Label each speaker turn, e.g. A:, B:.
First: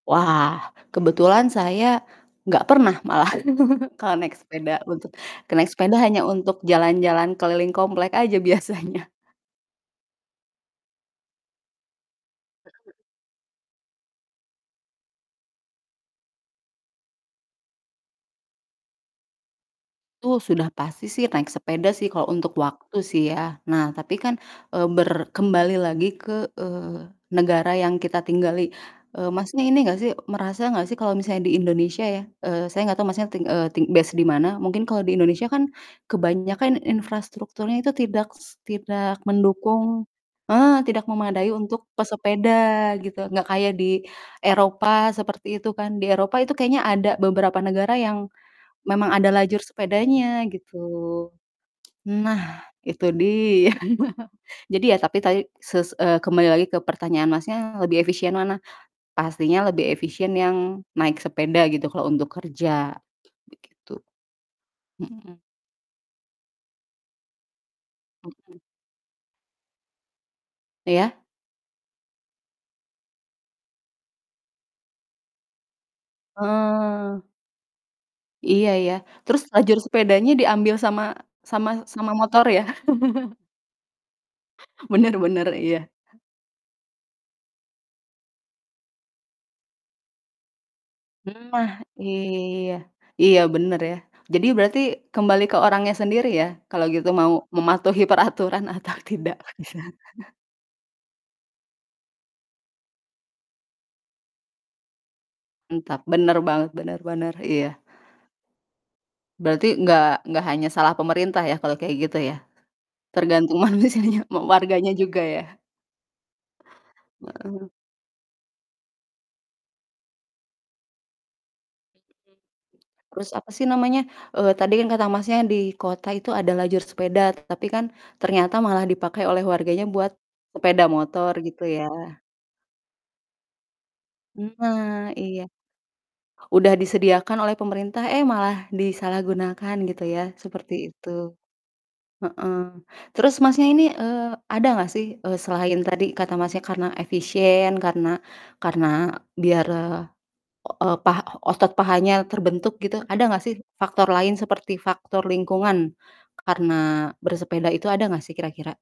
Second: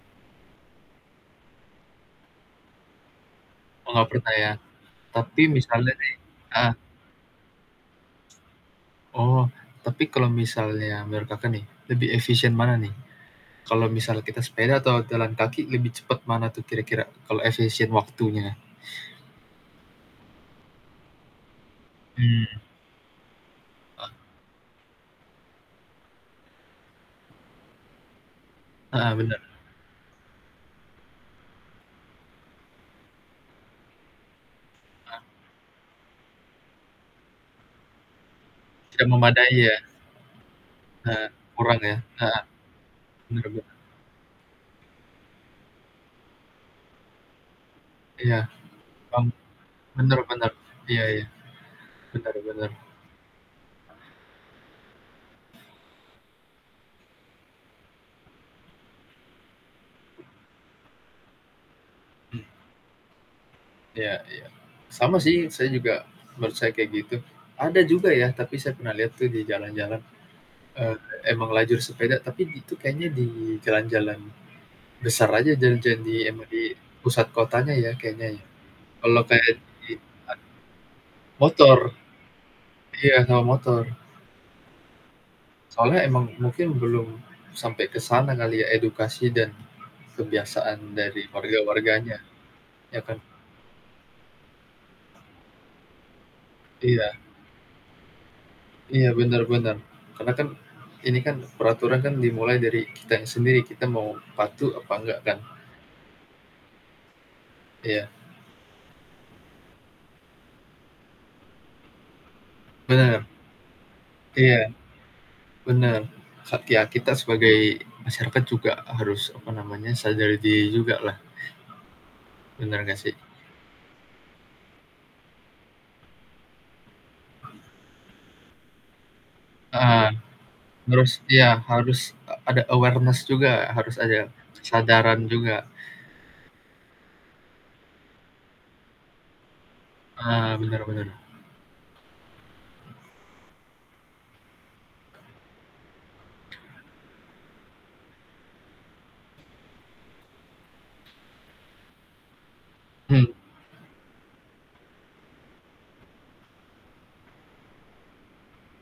A: Wah, kebetulan saya gak pernah malah,
B: Mau nggak
A: kalo naik
B: percaya,
A: sepeda untuk
B: tapi
A: kalo naik
B: misalnya
A: sepeda
B: nih
A: hanya untuk
B: heeh.
A: jalan-jalan keliling komplek aja biasanya.
B: Oh, tapi kalau misalnya mereka kan nih, lebih efisien
A: Mhm
B: mana
A: mhm.
B: nih, kalau misal kita sepeda atau jalan kaki lebih cepat mana tuh kira-kira, kalau efisien waktunya?
A: Itu sudah pasti sih, naik sepeda sih, kalo untuk
B: Mmm.
A: waktu sih ya. Nah
B: Heeh.
A: tapi kan, eee, ber kembali lagi ke, eee, negara yang kita tinggali,
B: Heeh,
A: eee,
B: bener.
A: Masnya ini gak sih, merasa gak sih kalo misalnya di Indonesia ya, eee, saya gak tau Masnya ting eee, ting based di mana. Mungkin kalo di
B: Heeh.
A: Indonesia kan kebanyakan infrastrukturnya itu tidak s
B: Tidak
A: tidak
B: memadai ya.
A: mendukung heeh, tidak
B: Ha
A: memadai
B: kurang
A: untuk
B: ya? Heeh,
A: pesepeda gitu,
B: benar
A: gak
B: bener.
A: kayak di Eropa seperti itu kan. Di Eropa itu kayaknya ada beberapa negara yang
B: Iya,
A: memang
B: paham.
A: ada lajur
B: Bener
A: sepedanya
B: bener,
A: gitu.
B: iya iya, bener
A: Nah,
B: bener.
A: itu dia, jadi ya tapi tadi ses eee, kembali lagi ke pertanyaan Masnya, lebih efisien mana? Pastinya lebih efisien yang naik sepeda gitu, kalo untuk
B: Mmm.
A: kerja, begitu.
B: Iya iya. Sama
A: Mhm.
B: sih saya juga menurut saya kayak gitu, ada juga ya, tapi
A: Mhm.
B: saya pernah lihat tuh di jalan-jalan, eee,
A: Iya.
B: emang lajur sepeda, tapi itu kayaknya di jalan-jalan besar aja, jalan-jalan di emang di
A: Heeh.
B: pusat kotanya ya, kayaknya ya.
A: Iya iya,
B: Kalau
A: terus
B: kayak
A: lajur
B: di
A: sepedanya
B: ad
A: diambil sama sama
B: Motor,
A: sama motor ya?
B: iya, sama motor.
A: Bener bener, iya.
B: Soalnya emang mungkin belum sampai ke sana kali ya, edukasi dan kebiasaan dari
A: Nah,
B: warga-warganya,
A: iya,
B: iya kan?
A: iya bener ya, jadi berarti kembali ke orangnya sendiri ya, kalau gitu
B: Iya.
A: mau mematuhi peraturan atau
B: Iya,
A: tidak.
B: benar benar, karena kan ini kan peraturan kan dimulai dari kitanya sendiri, kita mau patuh apa engga kan?
A: Mantap, bener banget, bener bener, iya.
B: Iya.
A: Berarti nggak nggak hanya salah pemerintah ya, kalo kayak gitu ya?
B: Bener.
A: Tergantung manusianya mau
B: Iya.
A: warganya juga ya?
B: Benar, hak kia kita
A: Heeh.
B: sebagai masyarakat juga harus apa namanya, sadar diri juga lah. Benar nggak sih?
A: Terus apa sih namanya, eee, tadi kan kata Masnya di kota itu ada lajur sepeda, tapi kan ternyata malah dipakai oleh warganya
B: Heeh,
A: buat sepeda
B: harus
A: motor
B: iya,
A: gitu ya.
B: eee, ada awareness juga, harus ada
A: Nah
B: kesadaran
A: iya.
B: juga.
A: Udah disediakan oleh pemerintah, eh malah disalahgunakan gitu ya,
B: Ah,
A: seperti
B: bener
A: itu.
B: bener.
A: Heeh, terus Masnya ini, eee, ada gak sih, eee, selain tadi kata Masnya karena efisien karena karena biar, eee, o pa otot pahanya terbentuk gitu, ada
B: Hmm.
A: gak sih faktor lain seperti faktor lingkungan karena bersepeda itu, ada gak sih kira-kira?